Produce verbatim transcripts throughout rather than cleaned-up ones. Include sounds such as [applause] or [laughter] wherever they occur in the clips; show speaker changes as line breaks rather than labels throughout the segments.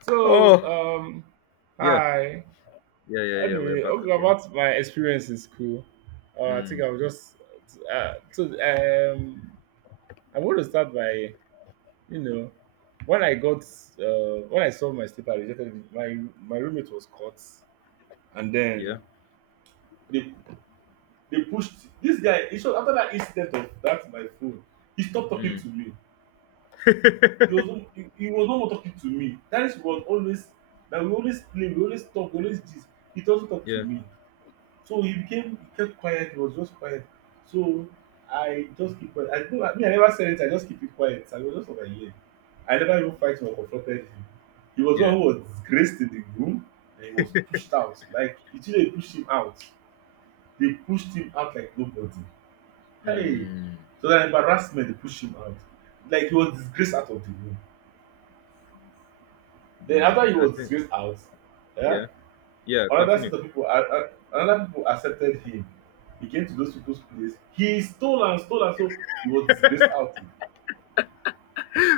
So,
Oh,
um,
yeah,
hi.
yeah, yeah, yeah. We're
Anyway,
back
okay,
again.
about my experience in school. Uh, I think
Mm,
I'll just uh, so um, I want to start by you know when I got uh, when I saw my slipper rejected, my my roommate was caught, and then
yeah,
they they pushed this guy. He showed, after that incident of that my phone, he stopped talking
mm,
to me. He was no- he, he was no more talking to me. That is was always that we always play, we always talk, we always this. He doesn't talk to
yeah,
me. So he became kept quiet, he was just quiet. So I just keep quiet. I never, me, I never said it, I just keep it quiet. I was just over here. I never even fight or confronted him. He was one
yeah.
who was disgraced in the room and he was pushed out. Like it they pushed him out. They pushed him out like nobody. Hey.
Mm,
So that embarrassment they pushed him out. Like he was disgraced out of the room. Then after he
mm, I
was
think,
disgraced out, eh,
yeah, yeah.
another set
Continue.
of
[laughs]
people, a- a- another people accepted him. He came to those people's place. He stole and stole and so he was disgraced out.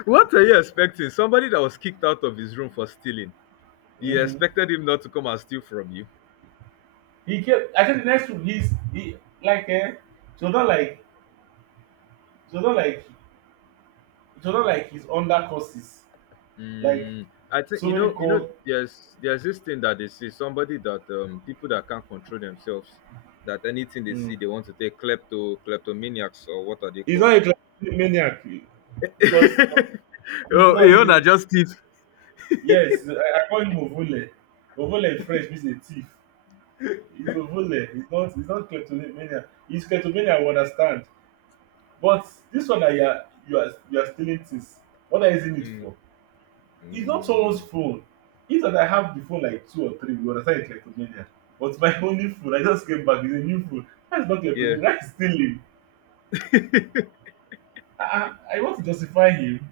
What are you expecting? Somebody that was kicked out of his room for stealing. You
Mm-hmm.
expected him not to come and steal from you.
He kept. I think the next room, he's he like eh. It was not like it was not like it was not like he's under courses. Like
Mm, I think
so
you
many
know, you know.
calls.
There's there's this thing that they see somebody that um people that can't control themselves. That anything they
Mm.
see, they want to take klepto kleptomaniacs or what are they
He's
called?
not a classic maniac eh, because no,
[laughs]
he's
Oh,
not.
you
He's
know,
a,
just thief.
yes, I, I call him Ovole. Ovole in French means a thief. He's ovule. He's not. He's not kleptomania. He's kleptomania. I understand. But this one that you are you are you are stealing things. What are you using it for? It's not someone's
Mm,
phone. If that I have the phone like two or three, you understand it's kleptomania. But my [laughs] only phone, I just came back. It's a new phone. That's not
yeah.
kleptomania. That is stealing.
[laughs] No,
I, I, I want to justify him.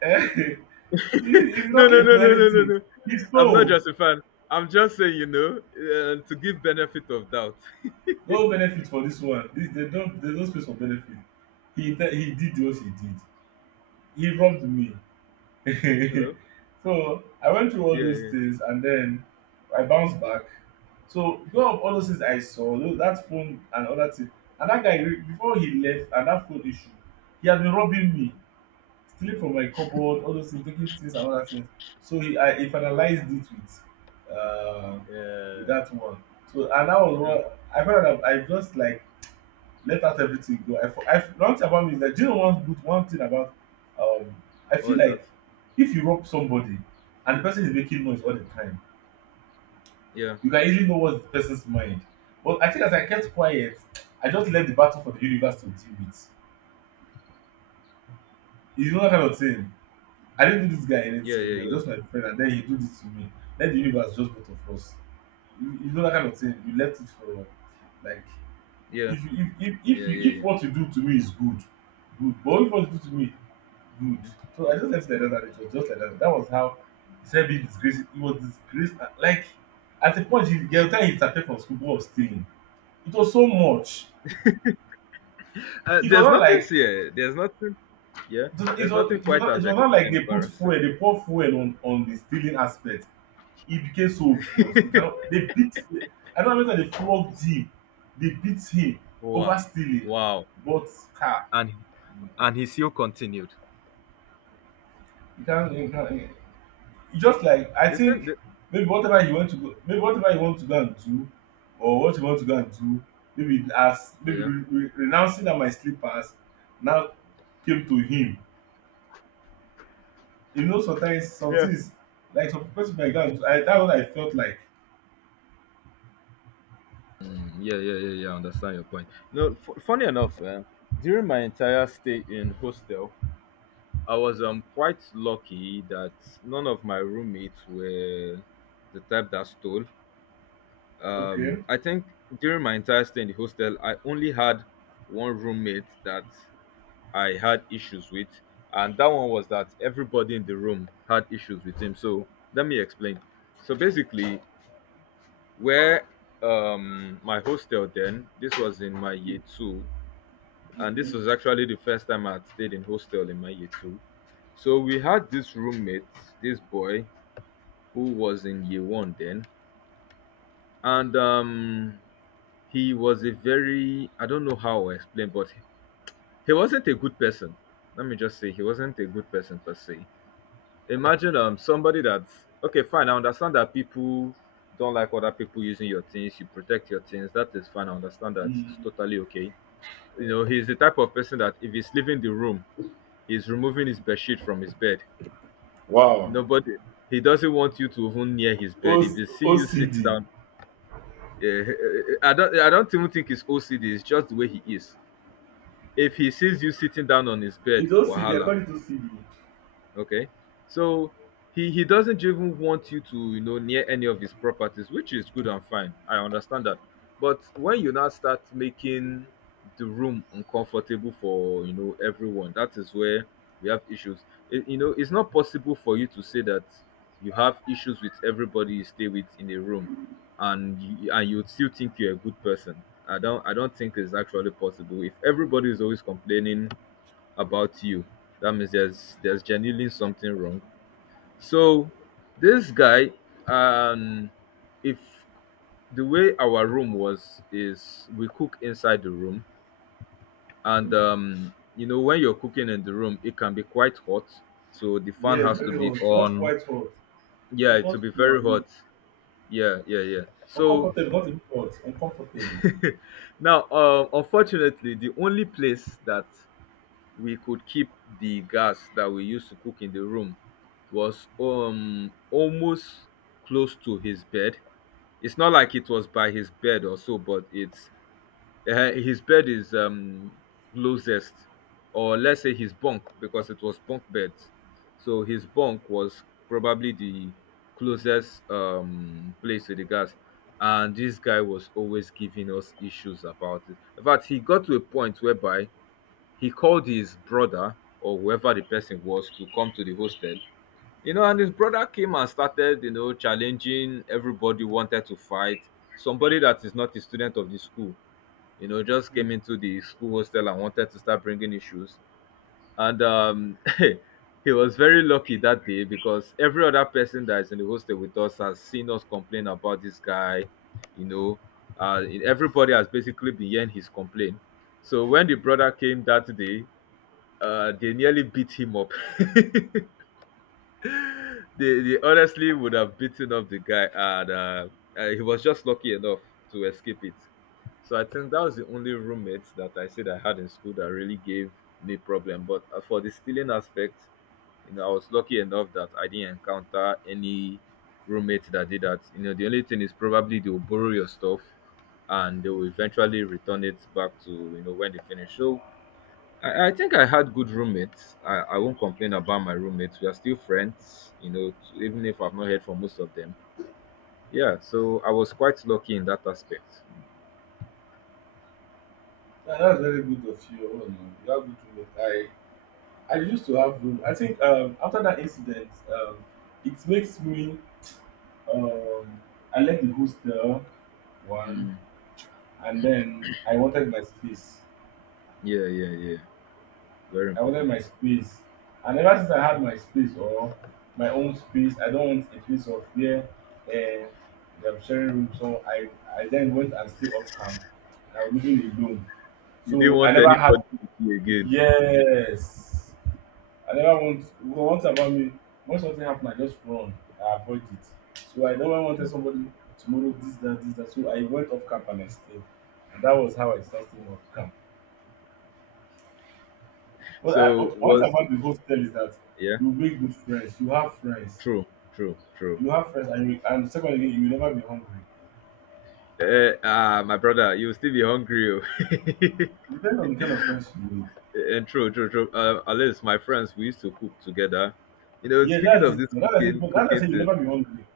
Eh, [laughs] he he's
no,
not
no,
left
no,
to
no, no,
anything.
no.
He's
I'm not
so
just a fan. I'm just saying, you know, uh, to give benefit of doubt.
no benefit for this one. This they don't. There's no space for benefit. He te- he did what he did. He robbed me.
[laughs]
[laughs]
Hello.
So I went through all
Yeah,
those
yeah,
things and then I bounced back. So because of all those things I saw, tho- that phone and other things, and that guy re- before he left and that phone issue, he had been robbing me, stealing from my cupboard, all those things, taking things and other things. So he I he finalized it with uh, with
yeah.
that one. So and that was
You know,
what I found out that I just like let out everything go. I, fo- I f- one thing about me is that do you know one good one thing about um I feel
what is that?
like if you rob somebody and the person is making noise all the time,
Yeah,
you can easily know what's the person's mind. But I think as I kept quiet, I just left the battle for the universe to deal with. You know that kind of thing. I didn't do this guy
yeah,
anything.
yeah,
He was
yeah,
just my friend, and then he do this to me. Let the universe just both of us. You, you know that kind of thing. You left it for like
yeah,
if you if if if,
yeah,
you,
yeah,
if
yeah.
what you do to me is good, good. But if what you do to me good. So
Yeah.
I
Yeah.
just left it like that and it was just like that. That was how he said being disgraced. He was disgraced. at- Like, at a point, he, the time he disappeared from school, what was stealing. It was so much.
Uh,
It was
there's
not
nothing
like
here. There's nothing. Yeah.
it was, it
There's
was, it
nothing
was,
quite
not, it was
as ex-
not like they put
embarrassing.
fuel, they pour fuel on, on the stealing aspect. It became so obvious. It cannot, they beat, I don't know whether they flogged him, they beat him over
Wow.
stealing,
Wow.
but car.
And and he still continued.
You can't, you can't, just like I
The thing,
think
the,
maybe whatever you want to go maybe whatever you want to go and do or what you want to go and do maybe as maybe
yeah.
re re renouncing dat my slippers now came to him. You know sometimes some things like some person might go and do I dat one I felt like
Mm, yeah, yeah, yeah, yeah. I understand your point. No, f- funny enough, eh, during my entire stay in hostel, I was um quite lucky that none of my roommates were the type that stole. Um,
okay
I think during my entire stay in the hostel, I only had one roommate that I had issues with, and that one was that everybody in the room had issues with him. So let me explain. So basically, where um my hostel then, this was in my year
um
two, and this
okay
was actually the first time I had stayed in hostel in my year two. So we had this roommate, this boy who was in year one then, and um he was a very, I don't know how I explain, but he wasn't a good person. Let me just say he wasn't a good person per se. Imagine um somebody that's okay, fine. I understand that people don't like other people using your things. You protect your things. That is fine. I understand that.
um
It's totally okay. You know, he's the type of person that if he's leaving the room, he's removing his bed sheet from his bed.
Wow.
Nobody. He doesn't want you to even near his bed. If
Oc
he see you sit
O C D.
down, eh, eh, I don't. I don't even think it's O C D. It's just the way he is. If he sees you sitting down on his
It's
bed,
O C D I call
wahala.
it O C D.
Okay. So he he doesn't even want you to, you know, near any of his properties, which is good and fine. I understand that. But when you now start making the room uncomfortable for, you know, everyone, that is where we have issues. It, you know, it's not possible for you to say that you have issues with everybody you stay with in a room, and you, and you would still think you're a good person. I don't I don't think it's actually possible. If everybody is always complaining about you. That means there's there's genuinely something wrong. So this guy, um, if the way our room was is we cook inside the room, and
Oh
um, you know, when you're cooking in the room, it can be quite hot. So the fan
yes,
has to
very
be
hot, not
on.
quite hot.
Yeah,
It's
it will
not
be
cooking our
very
meal.
hot. Yeah, yeah, yeah. So
Uncomfortable, not even hot, uncomfortable.
[laughs] now, um, unfortunately, the only place that we could keep the gas that we used to cook in the room was um almost close to his bed. It's not like it was by his bed or so, but it's uh, his bed is um closest, or let's say his bunk because it was bunk beds. So his bunk was probably the closest um place to the gas, and this guy was always giving us issues about it. In fact, he got to a point whereby he called his brother or whoever the person was to come to the hostel. You know, and his brother came and started, you know, challenging everybody, wanted to fight. Somebody that is not a student of the school, you know, just came into the school hostel and wanted to start bringing issues. And um, [laughs] he was very lucky that day because every other person that is in the hostel with us has seen us complain about this guy, you know. Uh, everybody has basically been hearing his complaint. So when the brother came that day, uh they nearly beat him up. [laughs] they, they honestly would have beaten up the guy, and uh, uh, he was just lucky enough to escape it. So I think that was the only roommate that I said I had in school that really gave me problem, but uh, for the stealing aspect, you know, I was lucky enough that I didn't encounter any roommate that did that. You know, the only thing is probably they will borrow your stuff and they will eventually return it back, to, you know, when they finish. So I, I think I had good roommates. I, I won't complain about my roommates. We are still friends, you know, t- even if I've not heard from most of them. Yeah, so I was quite lucky in that aspect.
Yeah, that's very good of you. Oh, no. You have good roommate. I I used to have room. I think um, after that incident, um, it makes me um, I left the hostel one,
Mm,
and then I wanted my space.
yeah, yeah, yeah. Very
I wanted
important.
my space, and ever since I had my space or my own space, I don't want a place of where uh, they're sharing room. So I I then went and stayed off camp. I was living alone,
You didn't
so I
want
never had
anybody to see you again.
yes I never want once about me, when something happen, I just run. I avoid it. So I never wanted somebody tomorrow this that this that. So I went off camp and I stayed, and that was how I started staying off camp. But I,
So
but one thing
was
about the hostel is that
yeah,
you make good friends, you have friends,
true, true, true.
you have friends, and you, and second again, you will never be hungry.
Eh, ah, my brother, you will still be hungry. Oh.
It depends on the kind of friends you make.
[laughs] And true, true, true. Uh, at least my friends, we used to cook together. You know,
Yeah,
speaking
that's
of
it.
this
That's I say,
cooking,
that's I
cooking
said, you
to,
never be hungry.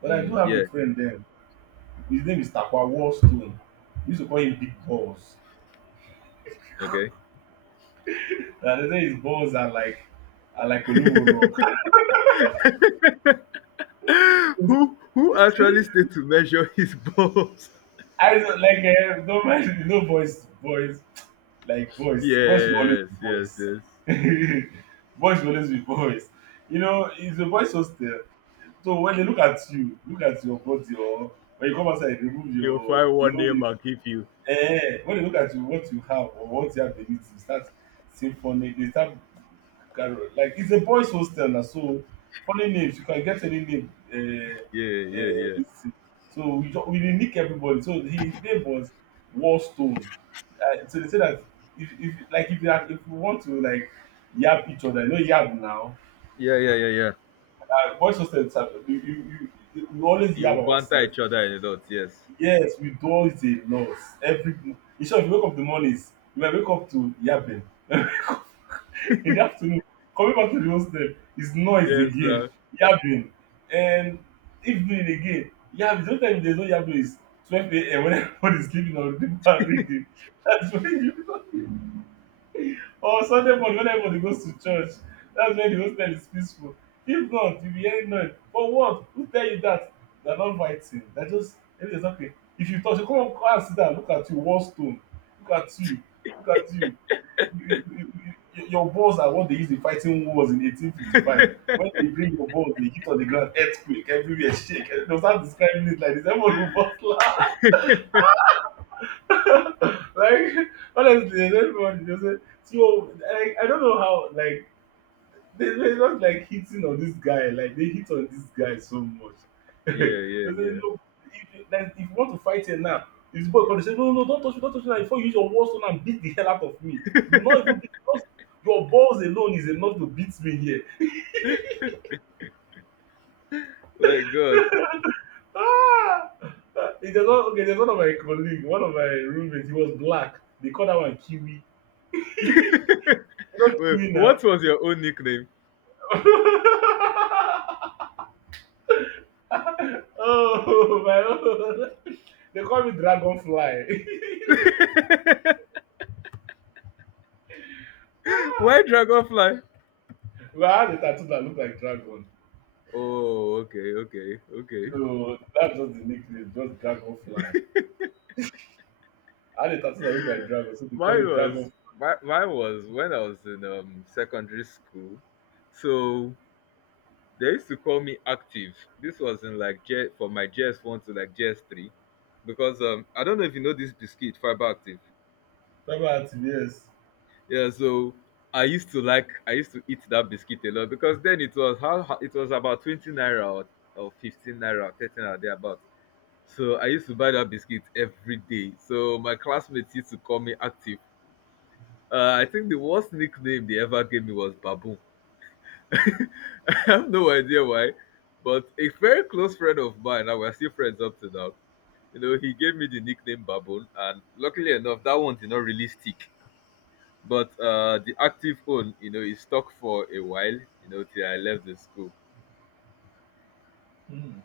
But I do
mm,
have a
yeah,
friend there. His name is Takwa Wallstone. We used to call him Big Balls.
okay.
Uh, they say his balls are like are like Olumo rock. [laughs]
Who who actually
See,
stayed to measure his balls?
I don't- like uh, don't mind you know boys boys like
[laughs]
boys boys will always
Yes,
be
yes,
boys.
yes.
[laughs] Boys will always be boys. You know it's a boys hostel. So when they look at you, look at your body or when you come outside, remove
He'll
your
find
you
one
know
name and give you.
eh, when they look at you, what you have or what you have beneath you, start symphony. They start carol. Like it's a boys' hostel now, so funny names. You can get any name. Uh,
Yeah, yeah,
uh,
yeah.
this thing. So we ju- we dey nick everybody. So his name was Warstone. Uh, so they say that if if like if you have, if you want to like yab each other, no yab now.
Yeah, yeah, yeah, yeah.
Uh, boys' hostel, is, uh, you, you, you, we always
You
yab
banter
ourselves.
each other in the dot, yes.
Yes, withdrawal is a loss. Every in short, if you wake up in the mornings, you might wake up to yabbing. [laughs] In the afternoon, coming back to the hostel is
[laughs]
noise
Yes,
again,
sir.
yabbing. And evening again, yabbing. Sometimes there's no yabbing. It's twelve a m when [laughs] everybody's sleeping or people are reading. [laughs] That's when you [laughs] or Sunday morning when everybody goes to church. That's when the hostel is peaceful. If not, you'll be hearing noise. For what? Who tell you that? They're not fighting. They're just everything's okay. If you touch, you come come and sit down, look at you, war stone. Look at you. Look at you. You- you- you- you- Your balls are what they used in fighting wars in eighteen fifty-five. When they bring your balls, they hit on the ground, earthquake, everywhere, shake. They'll start describing it like this. Everyone will bust laugh. [laughs] Like, honestly, everyone just say, so like, I don't know how, like, they were just like hitting on this guy like they hit on this guy so much [laughs] they say
Yeah, yeah,
look if like if you want to fight here now if boy
yeah.
come they say no no don't touch me don't touch me now before you use your war stone and beat the hell out of me you will
Yes.
not even beat just your balls alone is enough to beat me here.
[laughs] My god.
[laughs] Ah, it's not okay. There's one of my colleague, one of my roommates. He was black, they call that one kiwi. You know
[laughs] Wait,
kiwi now.
what was your own nickname?
[laughs] Oh, my own they call me dragonfly.
[laughs] Why
[laughs]
dragonfly?
Well, I had a tattoo that looked like dragon.
Oh, okay, okay, okay.
So that's just the nickname, just dragonfly. I had a tattoo that looked like dragon, so they call
Mine
it
was
dragon.
My, mine was when I was in um secondary school. So they used to call me active. This was in like J, for my J S one to like J S three, because um I don't know if you know this biscuit fiber active.
Dragon activates.
Yeah, so I used to like I used to eat that biscuit a lot because then it was how it was about twenty naira or, or fifteen naira, thirteen naira thereabout. So I used to buy that biscuit every day. So my classmates used to call me active. Uh, I think the worst nickname they ever gave me was Baboon. [laughs] I have no idea why, but a very close friend of mine, and we're still friends up to now. You know, he gave me the nickname Baboon, and luckily enough, that one did not really stick. But uh, the active one, you know, is stuck for a while. You know, till I left the school.
Hmm.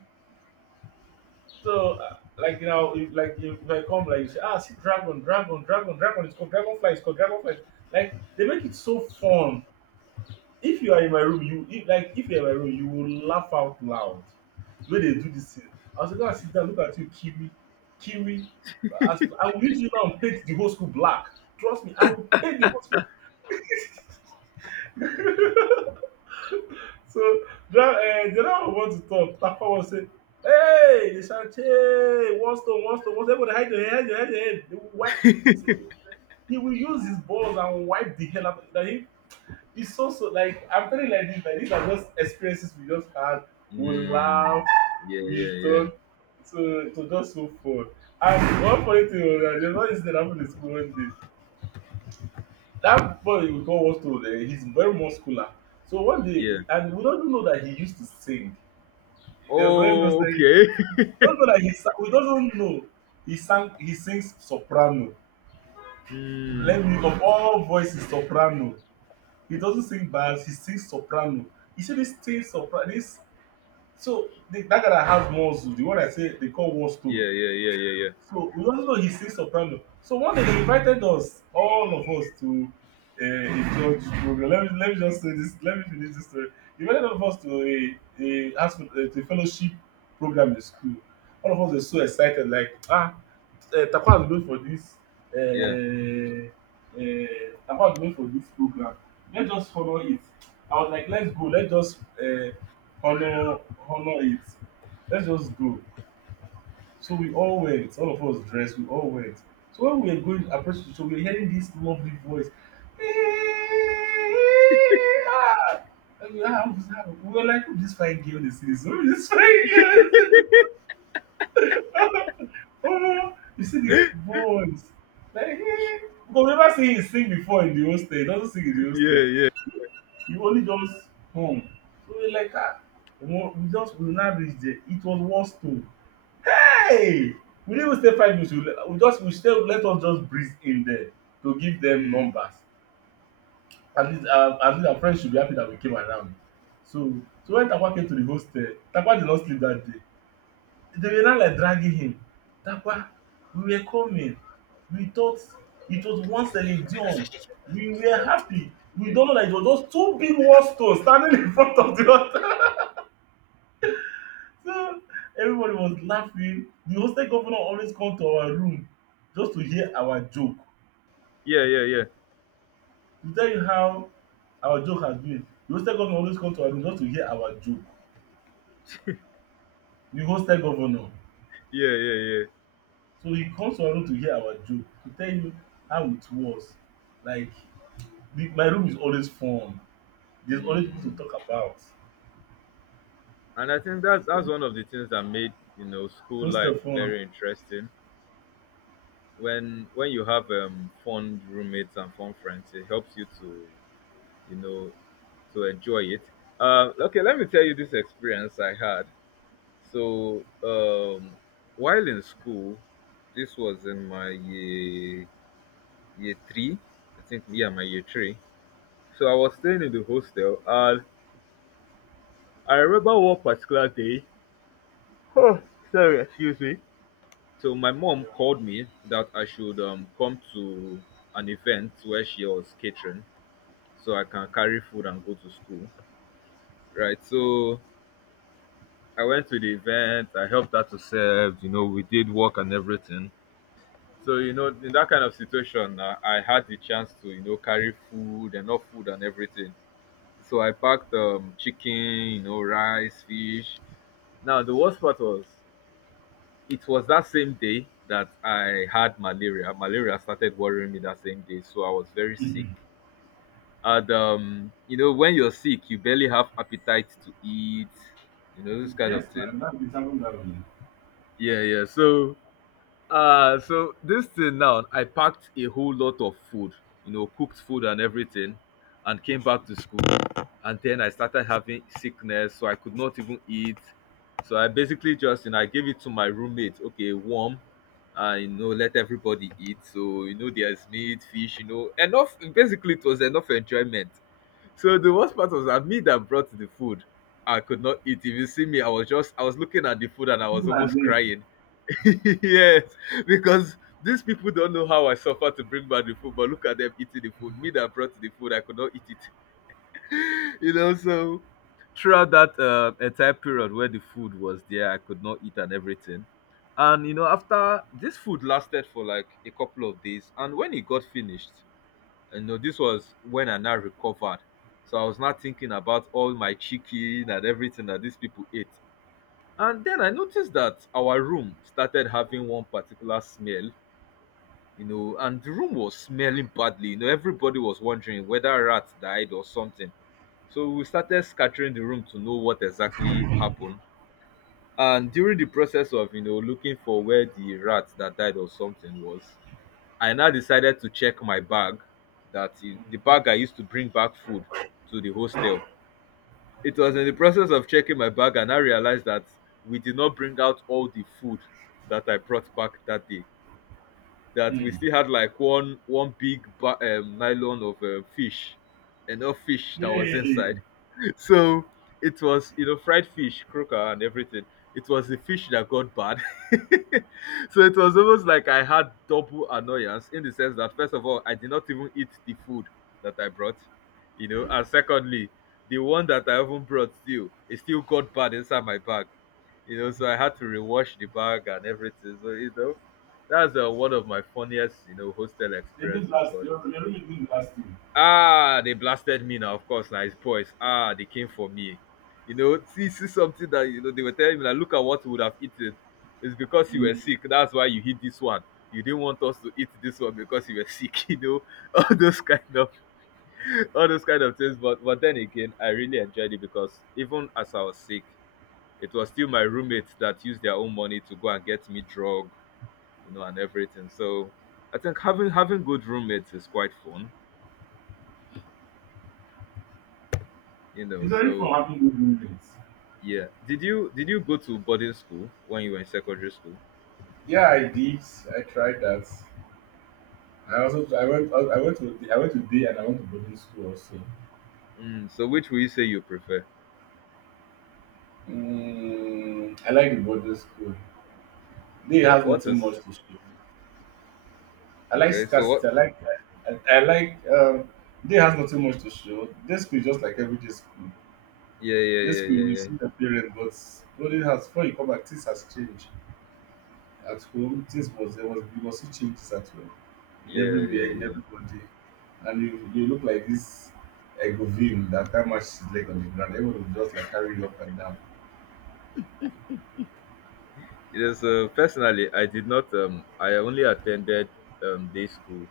So uh, like now, if, like if, if I come like you say, ah, see dragon, dragon, dragon, dragon. It's called dragonfly. It's called dragonfly. Like they make it so fun. If you are in my room, you if like if you are in my room, you will laugh out loud. The way they do this thing. I was gonna sit down, look at you, Kiwi, Kiwi. As, I will use you now and paint the whole school black. Trust me, I will paint the whole school. [laughs] So dra- eh, the other one want to talk. Tafa was say, "Hey, they shout, hey, one stone, one stone, one stone. Everybody hide your head, hide your head, hide your head." They will wipe. He, say, he will use his balls and wipe the hell out. That he it's so so like I'm telling you like this, like these are just experiences we just had. We laugh,
Mm, yeah,
we
yeah, yeah,
talk, so it was just so fun. And one funny thing was that there's one incident that happened in school one day. That boy we call Wasto, uh, he's very muscular. So one day,
yeah.
he- and we don't know that he used to sing. The brain just
Oh,
like
okay.
we don't know that he sang, we don't know he sang he sings soprano.
[laughs] mm,
Let me of all voices soprano. He doesn't sing bass, he sings soprano. You see this thing soprano this. So the, that guy that has muscles, the one I say they call Warstone.
yeah, yeah, yeah, yeah, yeah,
So we also know he sings soprano. So one day they invited us, all of us, to uh, a church program. Let me let me just say this. Let me finish this story. They invited all of us to a a, ask for- uh, to a fellowship program in school. All of us were so excited, like ah, uh, Taquan is known for this
yeah,
uh, uh, Taquan is known for this program. Let's just honor it. I was like, let's go. Let's just uh, honor honor it. Let's just go. So we all went. All of us dressed. We all went. So when we were going approaching, so we were hearing this lovely voice. [laughs] And we were we were like, who this fine girl this is? Who this fine girl is? Omo! You see the voice, like eh, because we never see him sing before in the hostel, he doesn't sing in the hostel,
yeah, yeah.
he only just hum. So we like ah! Omo we just we now reach there, it was one stone. Hey! We didn't even stay five minutes, we le- we just we stay let us just breeze in there to give dem
Mm,
numbers. At least our at least our friends should be happy that we came around. So so when Tapawa came to the hostel, Tapawa did not sleep that day. They were now like dragging him. Dapa, we were coming. We thought it was once one Celine done. We were happy. We don't know that it was just two big war stones standing in front of the altar. [laughs] So everybody was laughing. The hostel governor always come to our room just to hear our joke.
yeah, yeah, yeah,
To tell you how our joke has been. The hostel governor always come to our room just to hear our joke. The hostel governor.
yeah, yeah, yeah.
So he comes to our room to hear our joke, to tell you how it was. Like the, my room is always fun. There's always people to
Mm.
talk about.
And I think that
So
that's one of the things that made, you know, school
most
life
of fun.
very interesting. when when you have um fun roommates and fun friends, it helps you to, you know, to enjoy it. Uh, okay, let me tell you this experience I had. So um while in school, this was in my year year three, I think, yeah, my year three. So I was staying in the hostel, and I remember one particular day, [sighs] sorry, excuse me. So my mom called me that I should um, come to an event where she was catering so I can carry food and go to school. Right. So I went to the event, I helped her to serve, you know, we did work and everything. So, you know, in that kind of situation, uh, I had the chance to, you know, carry food and not food and everything. So I packed um, chicken, you know, rice, fish. Now, the worst part was it was that same day that I had malaria. Malaria started worrying me that same day, so I was very sick.
Mhm.
And um, you know, when you're sick, you barely have appetite to eat, you know, this kind
Yes,
of thing.
man, that is happened that way.
Yeah, yeah. So uh, so this thing now, I packed a whole lot of food, you know, cooked food and everything, and came back to school. And then I started having sickness, so I could not even eat. So I basically just, you know, I gave it to my roommate, okay, warm, and you know, let everybody eat. So, you know, there's meat, fish, you know, enough. Basically, it was enough enjoyment. So the worst part was that me that brought the food, I could not eat. If you see me, I was just, I was looking at the food and I was
People are
almost
there.
crying. [laughs] Yes, because these people don't know how I suffer to bring back the food, but look at them eating the food. Me that brought the food, I could not eat it. [laughs] you know, so throughout that uh, entire period where the food was there, I could not eat and everything. And you know, after this food lasted for like a couple of days, and when it got finished, you know, this was when I now recovered. So I was not thinking about all my chicken and everything that these people ate. And then I noticed that our room started having one particular smell, you know, and the room was smelling badly. You know, everybody was wondering whether rats died or something. So we started scattering the room to know what exactly happened. And during the process of, you know, looking for where the rat that died or something was, I now decided to check my bag, that i- the bag I used to bring back food to the hostel. It was in the process of checking my bag and I realized that we did not bring out all the food that I brought back that day. That we
Mm-hmm.
still had like one one big ba- um, nylon of um, fish, enough fish that was
Yay!
inside. So it was, you know, fried fish, croaker, and everything. It was the fish that got bad. [laughs] So it was almost like I had double annoyance in the sense that, first of all, I did not even eat the food that I brought, you know, and secondly, the one that I even brought still, it still got bad inside my bag, you know, so I had to rewash the bag and everything. So, you know, that's uh, one of my funniest, you know, hostel
They did
experiences.
last.
But
Your, your room last thing.
ah, they blasted me now. Of course, now it's boys. Ah, they came for me. You know, see, see something that you know they were telling me. Like, look at what you would have eaten. It's because you were
Mm.
sick. That's why you hit this one. You didn't want us to eat this one because you were sick. [laughs] You know, all those kind of, [laughs] all those kind of things. But but then again, I really enjoyed it because even as I was sick, it was still my roommates that used their own money to go and get me drug, you know, and everything. So I think having having good roommates is quite fun. You
It's
know,
very fun
so
having good roommates.
Yeah. Did you did you go to boarding school when you were in secondary school?
Yeah, I did. I tried that. I also I went I went to I went to day and I went to boarding school also.
Mm, so which will you say you prefer?
Mm, I like the boarding school. Day
What
has
what
nothing much
is
to show. I like
okay? So
scarcity.
what?
I like I, I like um they has nothing much to show. This school is just like every day school.
Yeah, yeah,
This
yeah,
school we
yeah,
see the parent, but what it has before you come back, things has changed. At home, things was there was you must see changes at home. In
yeah,
everywhere,
yeah, yeah,
in
yeah.
everybody. And you you look like this egovim that can't match his leg on the ground. Everyone will just like carry you up and down.
It is uh, personally, I did not um I only attended um day school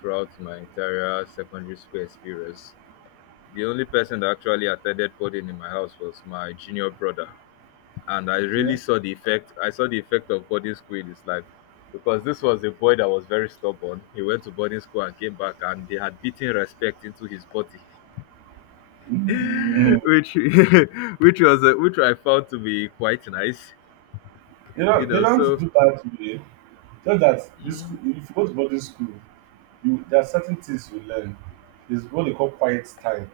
throughout my entire secondary school experience. The only person that actually attended boarding in my house was my junior brother. And I
Okay?
really saw the effect. I saw the effect of boarding school in his life because this was a boy that was very stubborn. He went to boarding school and came back, and they had beaten respect into his body, [laughs]
Mm.
which [laughs] which was uh, which I found to be quite nice,
They
you
don't, they
know.
don't
So,
do bad today, you. Just that this school
mm,
if you go to boarding school, you, there are certain things you learn. There's what they call quiet time.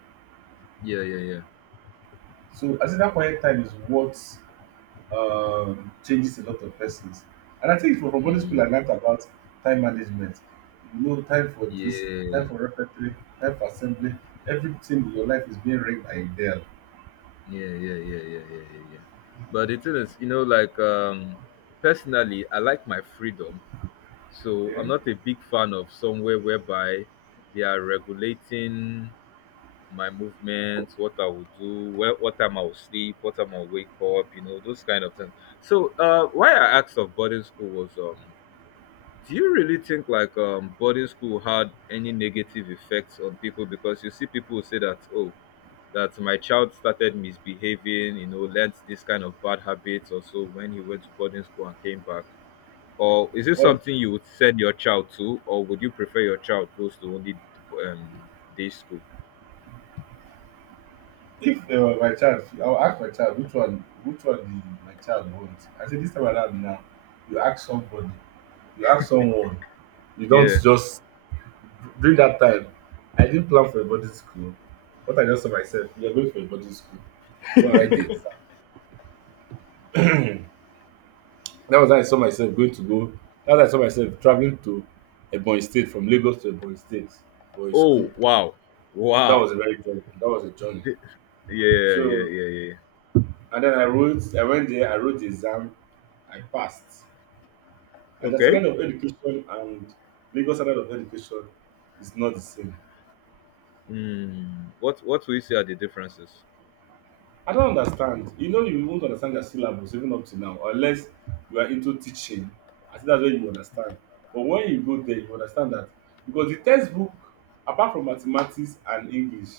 yeah, yeah, yeah,
So I think that quiet time is what um, changes a lot of persons. And I think from from boarding school, I
mm,
learned about time management. You know, time for
yeah,
this,
yeah,
time for repertory, time for assembly. Everything in your life is being ringed by a bell.
yeah, yeah, yeah, yeah, yeah, yeah. But the thing is, you know, like um, personally, I like my freedom. So
Okay.
I'm not a big fan of somewhere whereby they are regulating my movements, what I will do, where, what time I will sleep, what time I will wake up, you know, those kind of things. So uh, why I asked of boarding school was, um, do you really think, like um, boarding school had any negative effects on people? Because you see people who say that, oh, that my child started misbehaving, you know, learnt this kind of bad habits also when he went to boarding school and came back. Or is it
Well,
something you would send your child to, or would you prefer your child goes to only um, day school?
if uh, my child, I'll ask my child which one, which one the, my child wants. I say this time around now, you ask somebody, you ask someone. You don't
Yeah.
just, during that time, I didn't plan for a boarding school. What I just saw myself, we are going for a boarding school. Go and write the exam. That was how I saw myself going to go. That was how I saw myself traveling to Ebonyi State, from Lagos to Ebonyi State for a school.
Oh wow,
That
wow.
was a very journey. That was a journey.
[laughs] Th- Yeah, yeah,
So,
yeah, yeah,
and then I wrote, I went there, I wrote the exam, I passed.
yeah.
And the
Okay.
standard of education and Lagos standard of education is not the same.
Hmm. What What will you say are the differences?
I don't understand. You know, you won't understand their syllabus even up to now, unless you are into teaching. I think that's where you understand. But when you go there, you understand that because the textbook, apart from mathematics and English,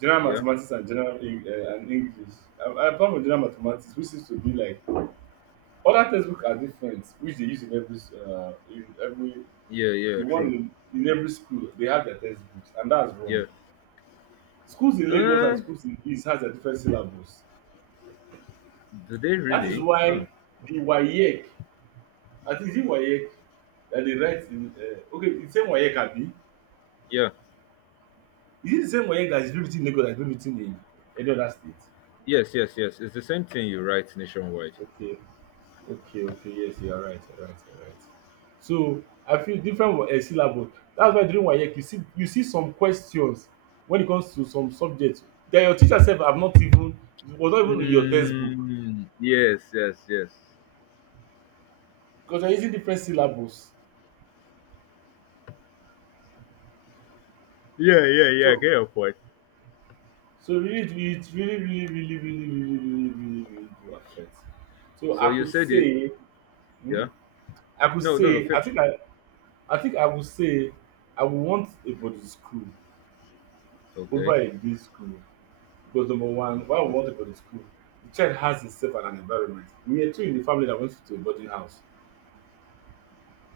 general
Yeah.
mathematics and general Eng- uh, and English, uh, apart from general mathematics, which seems to be like other textbooks are different, which they use in every uh, in every
Yeah.
the
Yeah.
one
True.
in, in every school they have their textbooks, and that's wrong.
Yeah.
Schools in Lagos and
Uh,
schools in East has a different syllabus.
do they
That is
really? Huh.
why the WAEC, I think is it WAEC that they write in uh, okay, the same WAEC abi?
Yeah.
Is it the same WAEC that is being written in Lagos that is being written in any other state?
Yes. Yes. Yes. It's the same thing you write nationwide.
Okay, okay, okay, yes, you are right, you are right, you are right. So I feel different uh, syllabus. That's why during WAEC you see you see some questions when it comes to some subjects that your teacher sef have not even was not even in your textbook
Mm, yes, yes, yes.
because they are using different syllabus.
Yeah, yeah, yeah. I
So
get your point.
So really, it really, really, really, really, really, really, really, really, really do affect. So
So
I
you
could
said it.
say, hmm,
Yeah.
I could
No, no, the
say, I
fish.
think I, I think I would say, I would want a body school over
Okay.
a day school because number one, why I would
Okay.
want a body school? The child has himself and an environment. We are two in the family that went to a boarding house,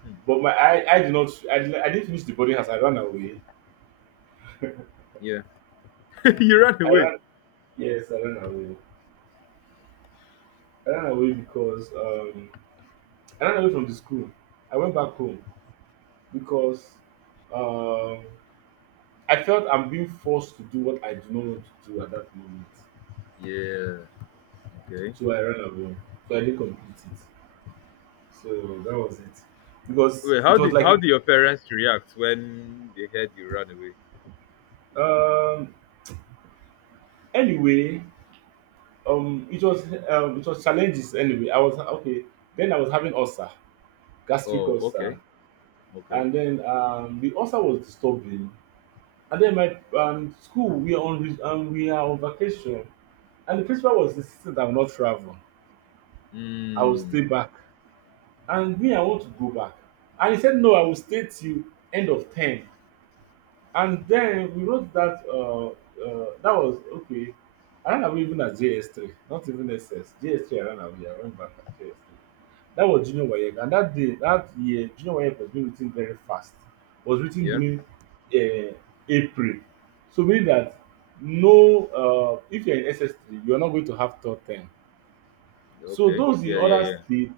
Hmm.
but my I, I did not, I did, I didn't finish the boarding house. I ran away.
Yeah. [laughs] You ran
I
away.
ran, yes, I ran away. I ran away because um, I ran away from the school. I went back home because um, I felt I'm being forced to do what I do not want to do at that moment.
Yeah. Okay.
So I ran away. So I didn't complete it. So that was it. Because
Wait,
it
how
was
did how
like
did your parents react when they heard you ran away?
um anyway, um it was um it was challenges anyway. I was okay. Then I was having ulcer, gastric
Oh, okay.
ulcer.
Okay.
And then um the ulcer was disturbing. And then my um school we are on re- um, we are on vacation and the principal was insisting I will not travel. I will
Mm.
stay back. And me I want to go back and he said no I will stay till end of term, and then we wrote that uh, uh, that was okay. I ran away even at J S three, not even ss J S three, I ran away, I went back at J S three. That was junior waec, and that day, that year junior waec was being written very fast, was written
Yeah.
during uh, April. So meaning that no, uh, if you're in S S three you're not going to have third term, so
Okay.
those in
Yeah, yeah,
other
yeah.
states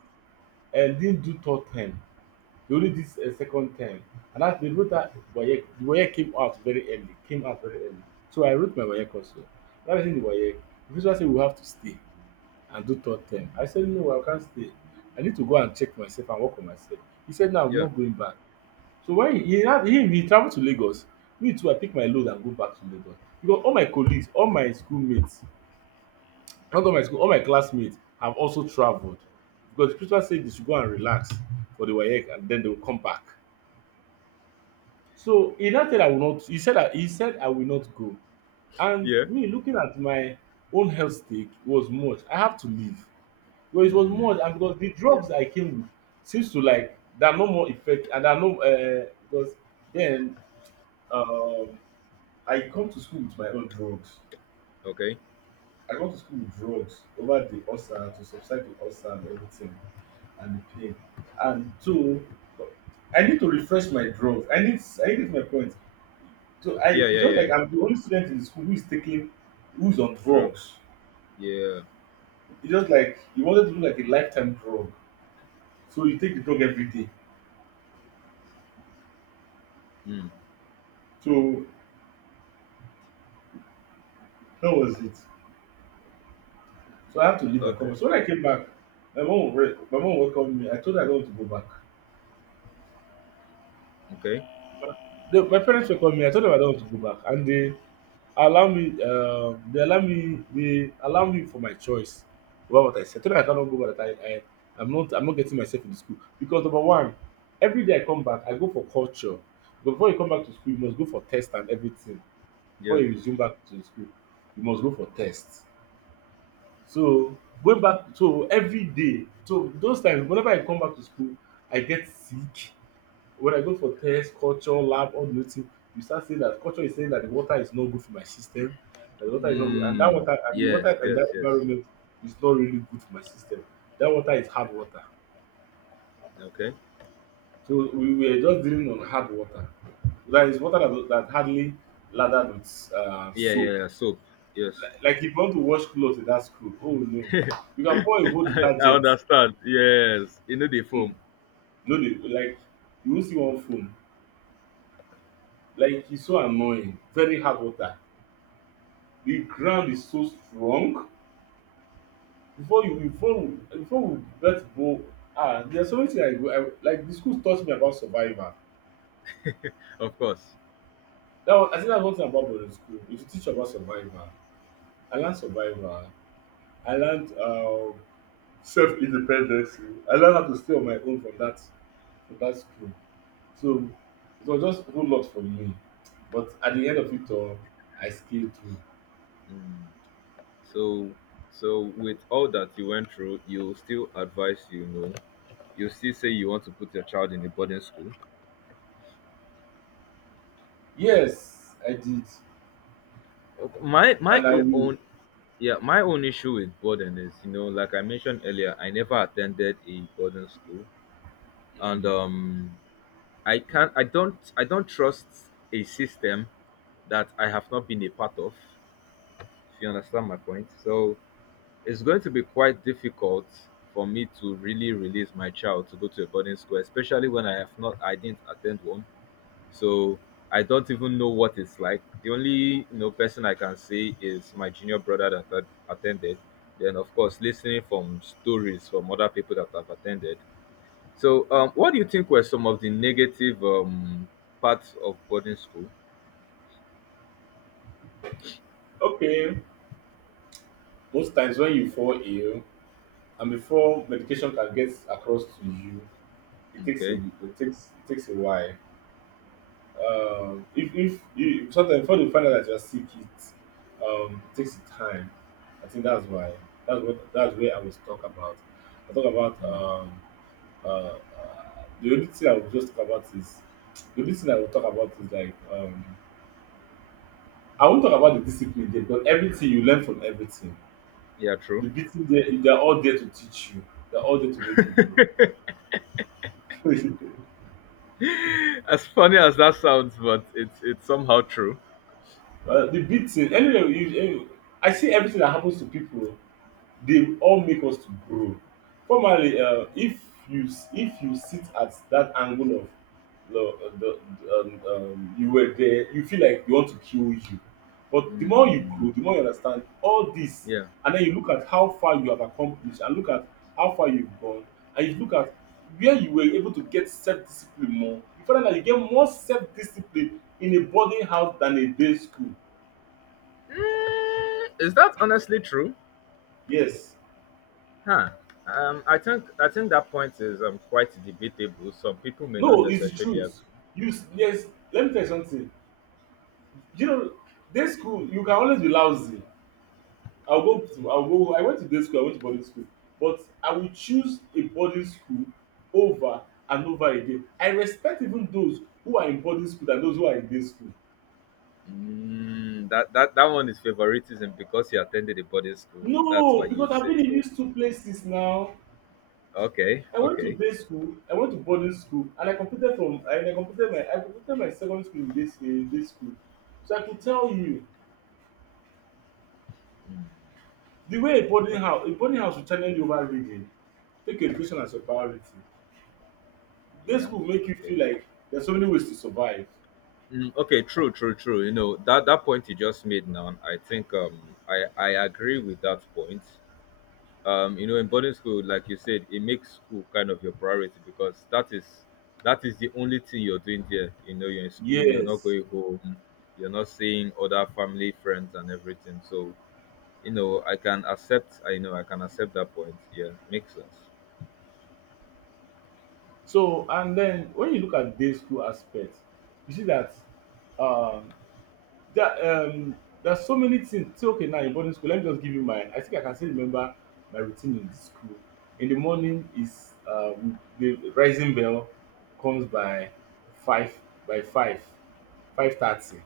uh, didn't do third term, they only did a second time. And that, they wrote that Wayek, the Wayek came out very early, came out very early. So I wrote my Wayek also. That is in the Wayek. The principal said, we have to stay and do third term. I said, no, I can't stay. I need to go and check myself and work on myself. He said, no, I'm
Yeah.
not going back. So when he, he, had- he, he traveled to Lagos, me too, I pick my load and go back to Lagos. Because all my colleagues, all my schoolmates, not all my school, all my classmates have also traveled. Because the principal said they should go and relax for the WAEC and then they will come back. So he now said I will not he said that he said I will not go. And
Yeah.
me looking at my own health stake was much. I have to leave. Well, it was
Mm.
much and because the
Yeah.
drugs I came with seems to like there are no more effect and there are no uh, because then um, I come to school with my own drugs.
Okay.
I come to school with drugs over the ulcer to subside the ulcer and everything and the pain. And two, I need to refresh my drugs. I need I need to my point. So I
Yeah,
it's
yeah,
just
yeah.
like I'm the only student in school who is taking who's on
Drugs.
drugs.
Yeah.
It's just like you wanted to do like a lifetime drug. So you take the drug every day.
Mm.
So that was it. So I have to leave and come.
Okay.
Back. So when I came back, my mom re- my mom welcomed me. I told her I don't want to go back.
Okay.
The, my parents welcomed me. I told them I don't want to go back. And they allow me um they allow me they allow me for my choice over what I said. I told dem I cannot go back, that I I I'm not I'm not getting myself into school because number one, every day I come back I go for culture, but before you come back to school you must go for test and everything. Before
Yeah.
you resume back to the school you must go for test. So going back, so every day, so those times whenever I come back to school I get sick. When I go for test, culture, lab, all those things, you start saying that culture is saying that the water is not good for my system, that the water is not good, and that
Mm.
water and the water
Yes,
and
yes,
that
yes.
environment is not really good for my system. That water is hard water.
Okay.
So we were just dealing on hard water. That is water that, that hardly lathered with uh,
Yeah, yeah,
soap.
yeah. Soap. Yes.
Like if you want to wash clothes in that school, oh no. You can pour a whole
[laughs] I I
detergent.
understand. Yes, you know the
Hmm.
foam,
No, they- like you won't see one foam. Like it's so annoying. Very hard water. The ground is so strong before you before we before we get borehole. Ah, there's are so many things i go I like the school taught me about survival.
of course.
That one, I think, that's one thing about boarding school, if you teach about survival. I learned survival. I learned um self independence. I learned how to stay on my own from that, from that school. So it was just a whole lot for me, but at the end of it all, I scaled through.
Mm. So, so with all that you went through, you still advise, you know, you still say you want to put your child in a boarding school.
Yes, I did,
My my
and I will.
own, yeah, my own issue with boarding is, you know, like I mentioned earlier, I never attended a boarding school, and
Mm.
um, I can't, I don't, I don't trust a system that I have not been a part of. If you understand my point, so it's going to be quite difficult for me to really release my child to go to a boarding school, especially when I have not I didn't attend one. So I don't even know what it's like. The only you know person I can say is my junior brother that had attended. Then of course listening from stories from other people that have attended. So um, what do you think were some of the negative um, parts of boarding school?
Okay, most times when you fall ill and before medication can get across to you, it takes a
Okay,
it takes it takes a while. Um if if you sometimes, before you find out that you're sick, it um it takes time. I think that's why, that's what that's where i was talk about I talk about um uh, uh the only thing I will just talk about is the only thing I will talk about is like um I won't talk about the discipline there, but everything you learn from everything,
yeah, true.
the beating there, they're all there to teach you, they're all there to make you grow. [laughs]
[laughs] As funny as that sounds, but it's it's somehow true.
Uh, the beating, anyway you anyway, I see everything that happens to people. They all make us to grow. Formerly, uh, if you s- if you sit at that angle of the the the um um you were there, you feel like they want to kill you, but the more you
Mm.
grow, the more you understand all this.
Yeah.
And then you look at how far you have accomplished and look at how far you've gone, and you look at where you were able to get self discipline more. You find out that you get more self discipline in a boarding house than a day school.
Mm, is that honestly true?
Yes.
Huh. Um, I think I think that point is um quite debatable. Some people may not
No, it's the
necessarily agree.
truth. You s- yes. Let me tell you something. You know, day school you can always be lousy. I'll go to I'll go. I went to day school. I went to boarding school, but I will choose a boarding school over and over again. I respect even those who are in boarding school than those who are in day school.
Mm, that, that that one is favoritism because you attended a boarding school. That's why
No,
you
because I've
say
been in
so.
these two places now.
Okay,
I went to
okay.
day school. I went to boarding school, and I completed from and I completed my I completed my secondary school in this in this school. So I could tell you.
Mm,
The way a boarding
okay.
house a boarding house will challenge you over reading. Take education as a priority. Day
Yeah,
school make you
okay.
feel like there's so many ways to survive.
Mm, okay, true, true, true. You know that that point you just made now. I think um I I agree with that point. Um, you know, in boarding school, like you said, it makes school kind of your priority because that is that is the only thing you're doing there. You know, you're in school, you're not
Yes.
going home, you're not seeing other family, friends, and everything. So, you know, I can accept. I know I can accept that point. Yeah, makes sense.
So and then when you look at day school aspect, you see that um that um there's so many things. Say okay, now in boarding school, let me just give you mine. I think I can still remember my routine in the school. In the morning is uh, we- the rising bell comes by five, by five five thirty.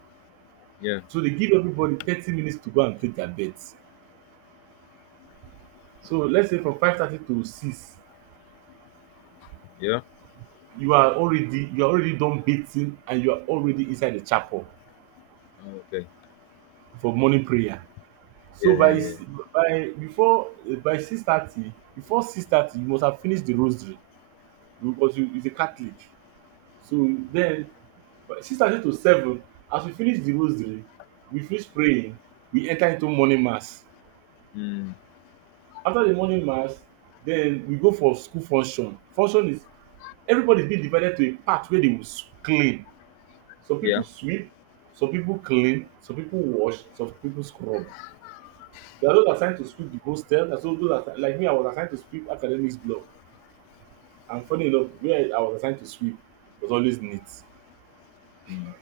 Yeah,
So they give everybody thirty minutes to go and take their bet. So let's say from five thirty to six
yeah.
you are already you are already done bathing and you are already inside the chapel
Oh, okay.
for morning prayer.
Yeah,
So by
yeah, yeah.
s- by before eh, by six thirty, before six thirty you must have finished the rosary because you is a catholic. So then by six thirty to seven, as we finish the rosary, we finish praying, we enter into morning mass.
Mm,
After the morning mass, then we go for school function. Function is everybody's been divided to a part where they will s- clean. Some
yeah.
people sweep, some people clean, some people wash, some people scrub. There are those assigned to sweep the hostel. There's those those assi- like me, I was assigned to sweep academics block. And funny enough, where I was assigned to sweep was always neat.
Mm.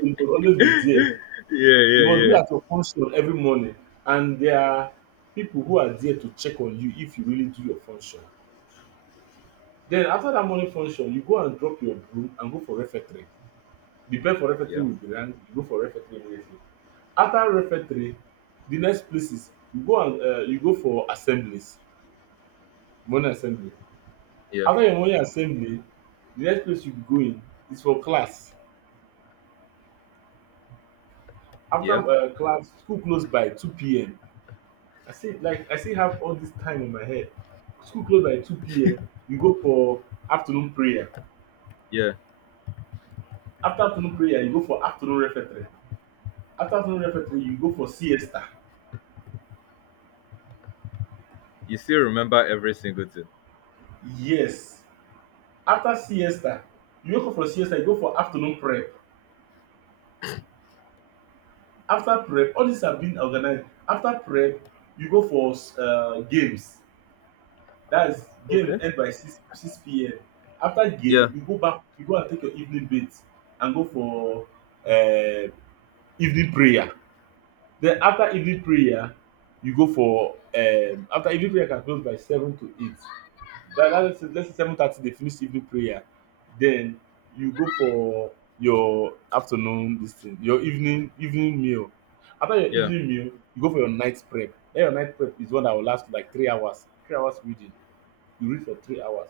It was always be there.
Yeah,
You
yeah,
must be
yeah.
at your function every morning, and there are people who are there to check on you if you really do your function. Then after that morning function, you go and drop your broom and go for refectory. The bell
Mm,
for refectory
yeah,
will be rang. You go for refectory immediately. After refectory, the next place is you go and uh, you go for assemblies, morning assembly.
yeah,
After your morning assembly, the next place you be going is for class. After
yeah,
um class, school close by two p m. I still like I still have all this time in my head. School close by two p m, you go for afternoon prayer.
yeah.
After afternoon prayer, you go for afternoon refectory. After afternoon refectory, you go for siesta.
You still remember every single thing.
Yes. After siesta, you wake up for siesta, you go for afternoon prep. After prep, all these have been organized. After prep you go for uh, games. That's game
Okay.
end by six six p m. After
Yeah,
game, you go back, you go and take your evening bath and go for uh, evening prayer. Then after evening prayer, you go for um after evening prayer can close by seven to eight. But that, let's say, let's say seven thirty they finish evening prayer, then you go for your afternoon, this thing, your evening, evening meal. After your
yeah.
evening meal, you go for your night prep. Then your night prep is one that will last like three hours, three hours reading. You read for three hours.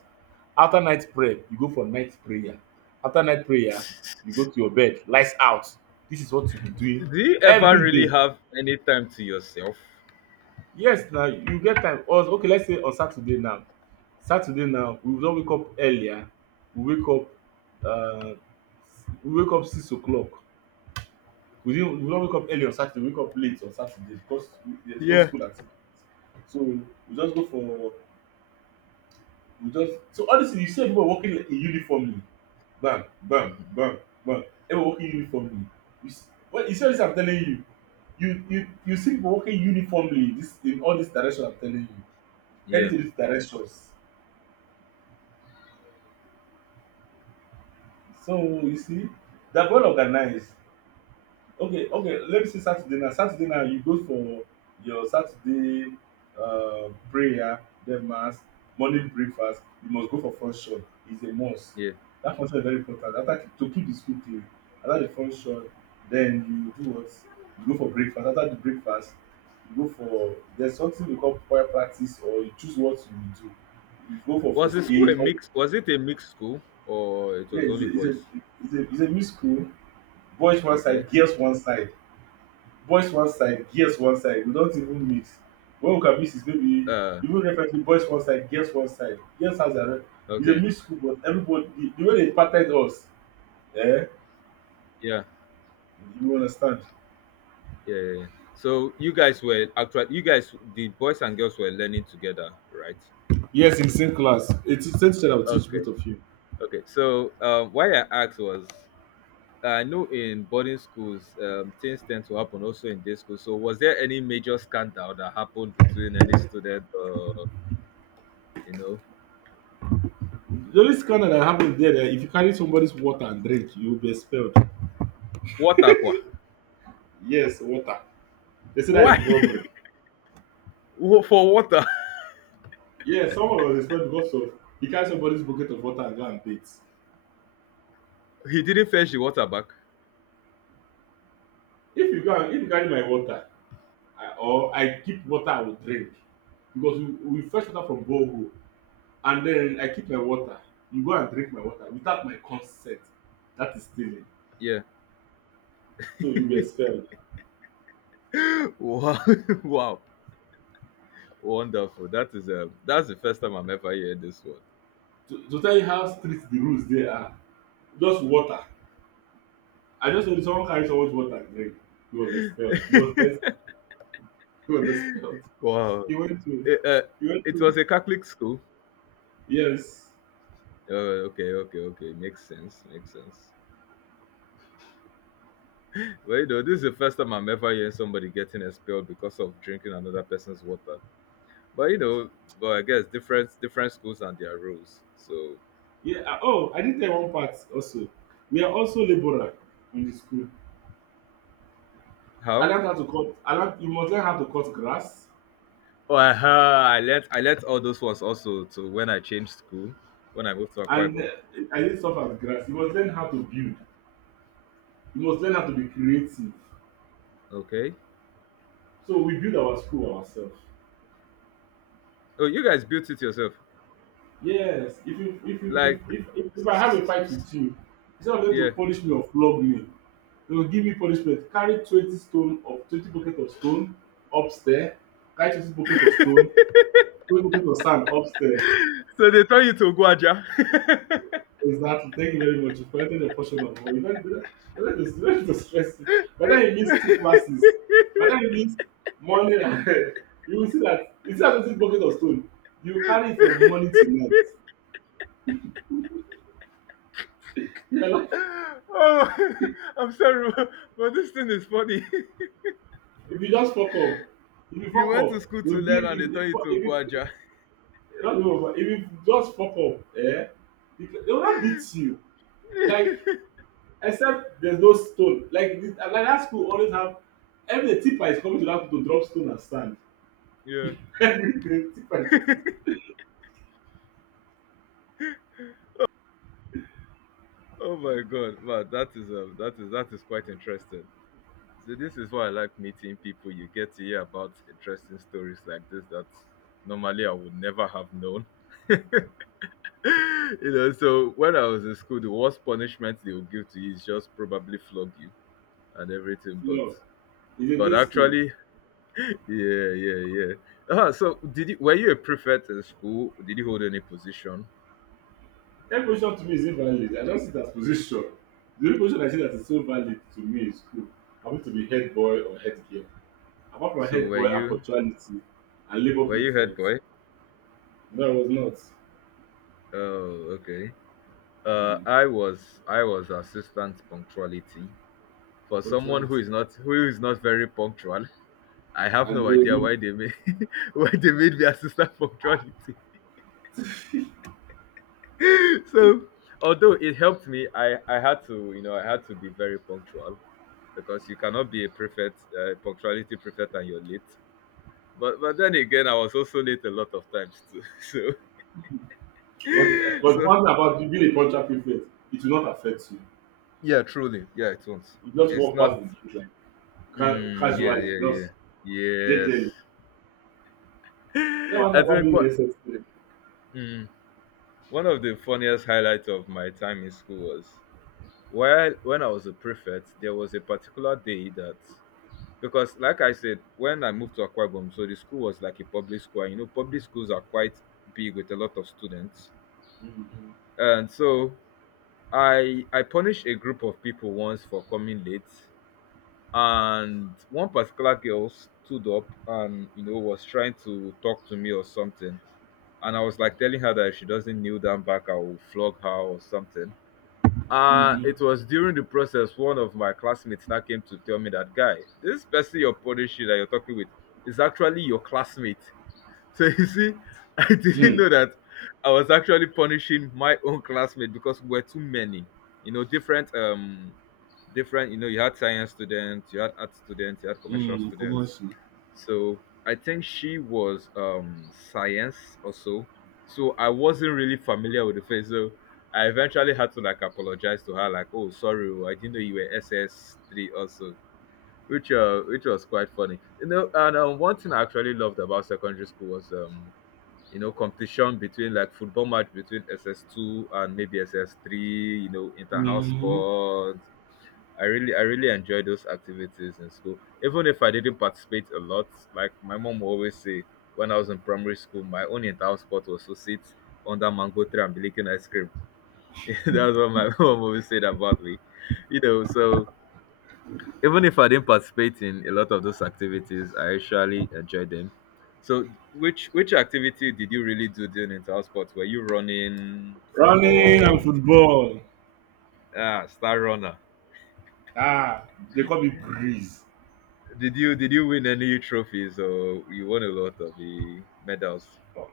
After night prep, you go for night prayer. After night prayer, you go to your bed, lights out. This is what you be
D-
doing
do you ever
every
really
day.
have any time to yourself?
Yes, now you get time. Or okay, let's say on Saturday now, Saturday now we don't wake up earlier, we wake up um we wake up six o'clock. We didn't we don wake up early on Saturday, we wake up late on Saturday because we, there's no
Yeah.
school activity. So we just go for we just, so honestly, you see people working in uniformly, bam bam bam bam. Everyone working uniformly. You see, well, you see all dis, I'm telling you, you you you see people working uniformly this in all this direction, I'm telling you, heading
Yeah,
to these directions. So you see they are well organized. okay okay, let me see Saturday now. Saturday now you go for your Saturday uh, prayer, then mass, morning breakfast. You must go for function. It's a must.
yeah.
That function is very important after to keep the school clean. After the function, then you do what, you go for breakfast. After the breakfast you go for there's something we call choir practice, or you choose what you will do. You go for
Was
first
the school a
aid.
mix? Was it a mixed school or it
Yeah,
was
it's
only
a, it's a,
boys?
it's a, it's a mixed school. Boys one
Okay.
side, girls one side. Boys one side, girls one side. We don't even mix. When we can mix is maybe
Uh.
even reference to boys one side, girls one side. Girls has a own. It's a
Okay.
mixed school, but everybody, the, the way they parted us, eh?
Yeah.
You understand?
Yeah, yeah, yeah. So you guys were actually you guys the boys and girls were learning together, right?
Yes, in same class. It's the same teacher that will teach
Okay.
both of you.
Okay. So um, why I asked was, I know in boarding schools um, things tend to happen also in day school. So was there any major scandal that happened between any student? Uh, you know.
The only scandal that happened there, that if you carry somebody's water and drink, you will be expelled.
Water kwa.
Yes, water. They say that
Why?
is robbery.
[laughs] For water.
Yeah, someone was expelled because of he carry somebody's bucket of water and go and bathe.
He didn't fetch the water back.
If you go and if you carry my water I, or I keep water I will drink because we, we fetch water from borehole and then I keep my water. You go and drink my water without my consent. That is stealing.
Yeah.
So you be expelled.
Wow. [laughs] Wow. Wonderful. That is um that's the first time I'm ever hearing this one.
To, to tell you how strict the rules there are, just water. I just know someone carry someone's water and drink. He was expelled. He was best. [laughs]
[laughs]
He was expelled.
Wow.
He went to.
It, uh,
He went
it
to.
was a Catholic school.
Yes.
Uh, okay, okay, okay. Makes sense. Makes sense. Well, you know, this is the first time I'm ever hearing somebody getting expelled because of drinking another person's water. But you know, but I guess different different schools and their rules. So
Yeah. ah, Oh, I did tell one part also. We are also labourer in the school. I
how?
learned how to cut. I learned you must learn how to cut grass,
Oh, aha, I learned I learned all those ones also to when I changed school, when I moved to Akwa
and uh,
Ibom.
I did stuff as grass. You must learn how to build. You must learn how to be creative.
Okay.
So we build our school ourselves.
Oh, you guys built it yourself.
Yes. If you if you
Like,
if if, if, if
s-
I have a
s-
fight
s-
with you, instead of them
yeah.
to punish me or flog me, they will give me punishment. Carry twenty stone of twenty bucket of stone upstairs. Carry twenty bucket of stone, twenty bucket of sand upstairs.
So they tell you to go Aja. [laughs]
Exactly. Thank you very much. You've collected your portion of money. You don't, you don't, you don't, need to- you don't need to stress it. But then you miss two classes. But then you miss morning and [laughs] you will see that it's not just a bucket of stone. You carry it from morning to night. You are not-
Oh, [laughs] I'm sorry, [laughs] but this thing is funny.
If you just fuck up, if you
[laughs] You
fuck
went to
up,
school to
you'll give
learn and
if
they tell
if, if,
you to go
if, if,
Aja.
not you, but if you just fuck up, eh? They they will not beat you. Like
[laughs]
except there's no stone. Like this- like that school always have every the tipper is coming to that school to drop stone and sand.
Yeah.
Everything if I chop it
Oh my God, man, that is um, that is that is quite interesting. So this is why I like meeting people. You get to hear about interesting stories like this that normally I would never have known. [laughs] you know, so when I was in school, the worst punishment they would give to you is just probably flog you and everything. But
floor
but
against school
actually, [laughs] yeah, yeah, yeah. Ah, so did you were you a prefect in school? Did you hold any position?
every position to me is invalid. I don't see that as position. The only position I see that is so valid to me is school. I want to be head boy or head girl apart from
So
head
were
boy and
you
punctuality and labour
were you head
prefect.
boy?
No, I was not.
Oh, okay. Uh,
Hmm.
I was I was assistant punctuality. For someone who is
Punctuality
not who is not very punctual, I have
and
no
we
idea why
[laughs]
they made [laughs] why they made me assistant punctuality. [laughs] So although it helped me, I I had to, you know I had to be very punctual because you cannot be a prefect uh, punctuality prefect and you're late. But but then again, I was also late a lot of times too. [laughs]
but eh,
So
but
so
one thing about you being a punctual prefect, it will not affect you.
yeah, truly yeah, it won't.
You just
It's
walk
not.
past the gate like ca
Mm, yeah,
casually
yeah, yeah,
just
yes.
gently.
[laughs]
That one thing
I
about
think
being in
what.
S S three.
Mm. One of the funniest highlights of my time in school was, while when I was a prefect, there was a particular day that, because like I said, when I moved to Akwa Ibom, so the school was like a public school. and You know, public schools are quite big with a lot of students. And so I I punished a group of people once for coming late, and one particular girl stood up and you know was trying to talk to me or something. And I was like telling her that if she doesn't kneel down back, I will flog her or something. Uh,
Mm-hmm.
it was during the process, one of my classmates now came to tell me that, guy, this person you're punishing that you're talking with is actually your classmate. [laughs] So you see, [laughs] I didn't
Mm-hmm.
know that I was actually punishing my own classmate because we were too many. You know, different um different, you know, you had science students, you had art students, you had commercial
Mm,
students.
Kubosi.
So I think she was um science also. So I wasn't really familiar with the face. So I eventually had to like apologize to her, like, oh sorry, oh, I didn't know you were S S three also. Which uh which was quite funny. You know, and um, one thing I actually loved about secondary school was um you know competition between, like, football match between S S two and maybe S S three, you know, inter house
Mm.
sport. I really I really enjoy those activities in school. Even if I didn't participate a lot, like my mom would always say, when I was in primary school, my only entire sport was to sit under mango tree and be licking ice cream. [laughs] That's what my [laughs] mom always said about me. You know, so even if I didn't participate in a lot of those activities, I actually enjoyed them. So which which activity did you really do during entire sport? Were you running,
Running and
football?
football.
Ah, star runner.
Ah, they call me Breeze.
Did you did you win any trophies or you won a lot of the medals?
Oh,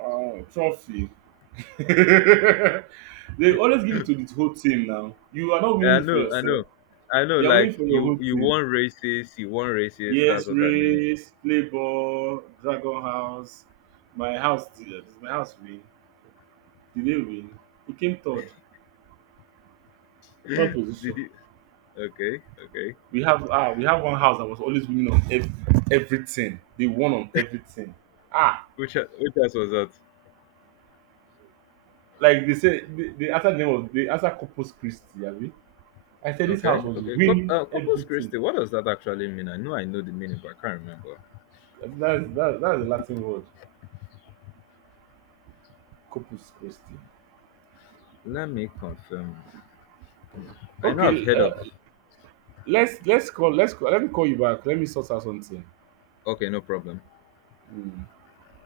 oh, trophy. [laughs] They always give it to the whole team now. You are not
Eh,
winning
I
it for
know, I know,
yourself.
I know.
You are winning
Like
for your
you
whole
you
team.
won races, you won races.
Yes,
That's what I mean.
race, play ball, dragon house. My house Did my house win? Did they win? It came third.
[laughs]
Third position.
Did you? Okay, okay.
We have ah we have one house that was always winning on ev- everything. They won on everything. Ah
Which e- which else was that?
Like they say, the, the answer name was the answer Corpus Christi. Abi? I said this
Okay,
house was
okay. Cou-
winning
uh, Corpus
everything.
Christi. What does that actually mean? I know I know the meaning, but I can't remember.
That's that, that's the Latin word, Corpus Christi.
Let me confirm. I know I've
Okay,
heard of.
uh, let's let's call let's call, let me call you back. Let me sort out something.
Okay, no problem.
Hmm.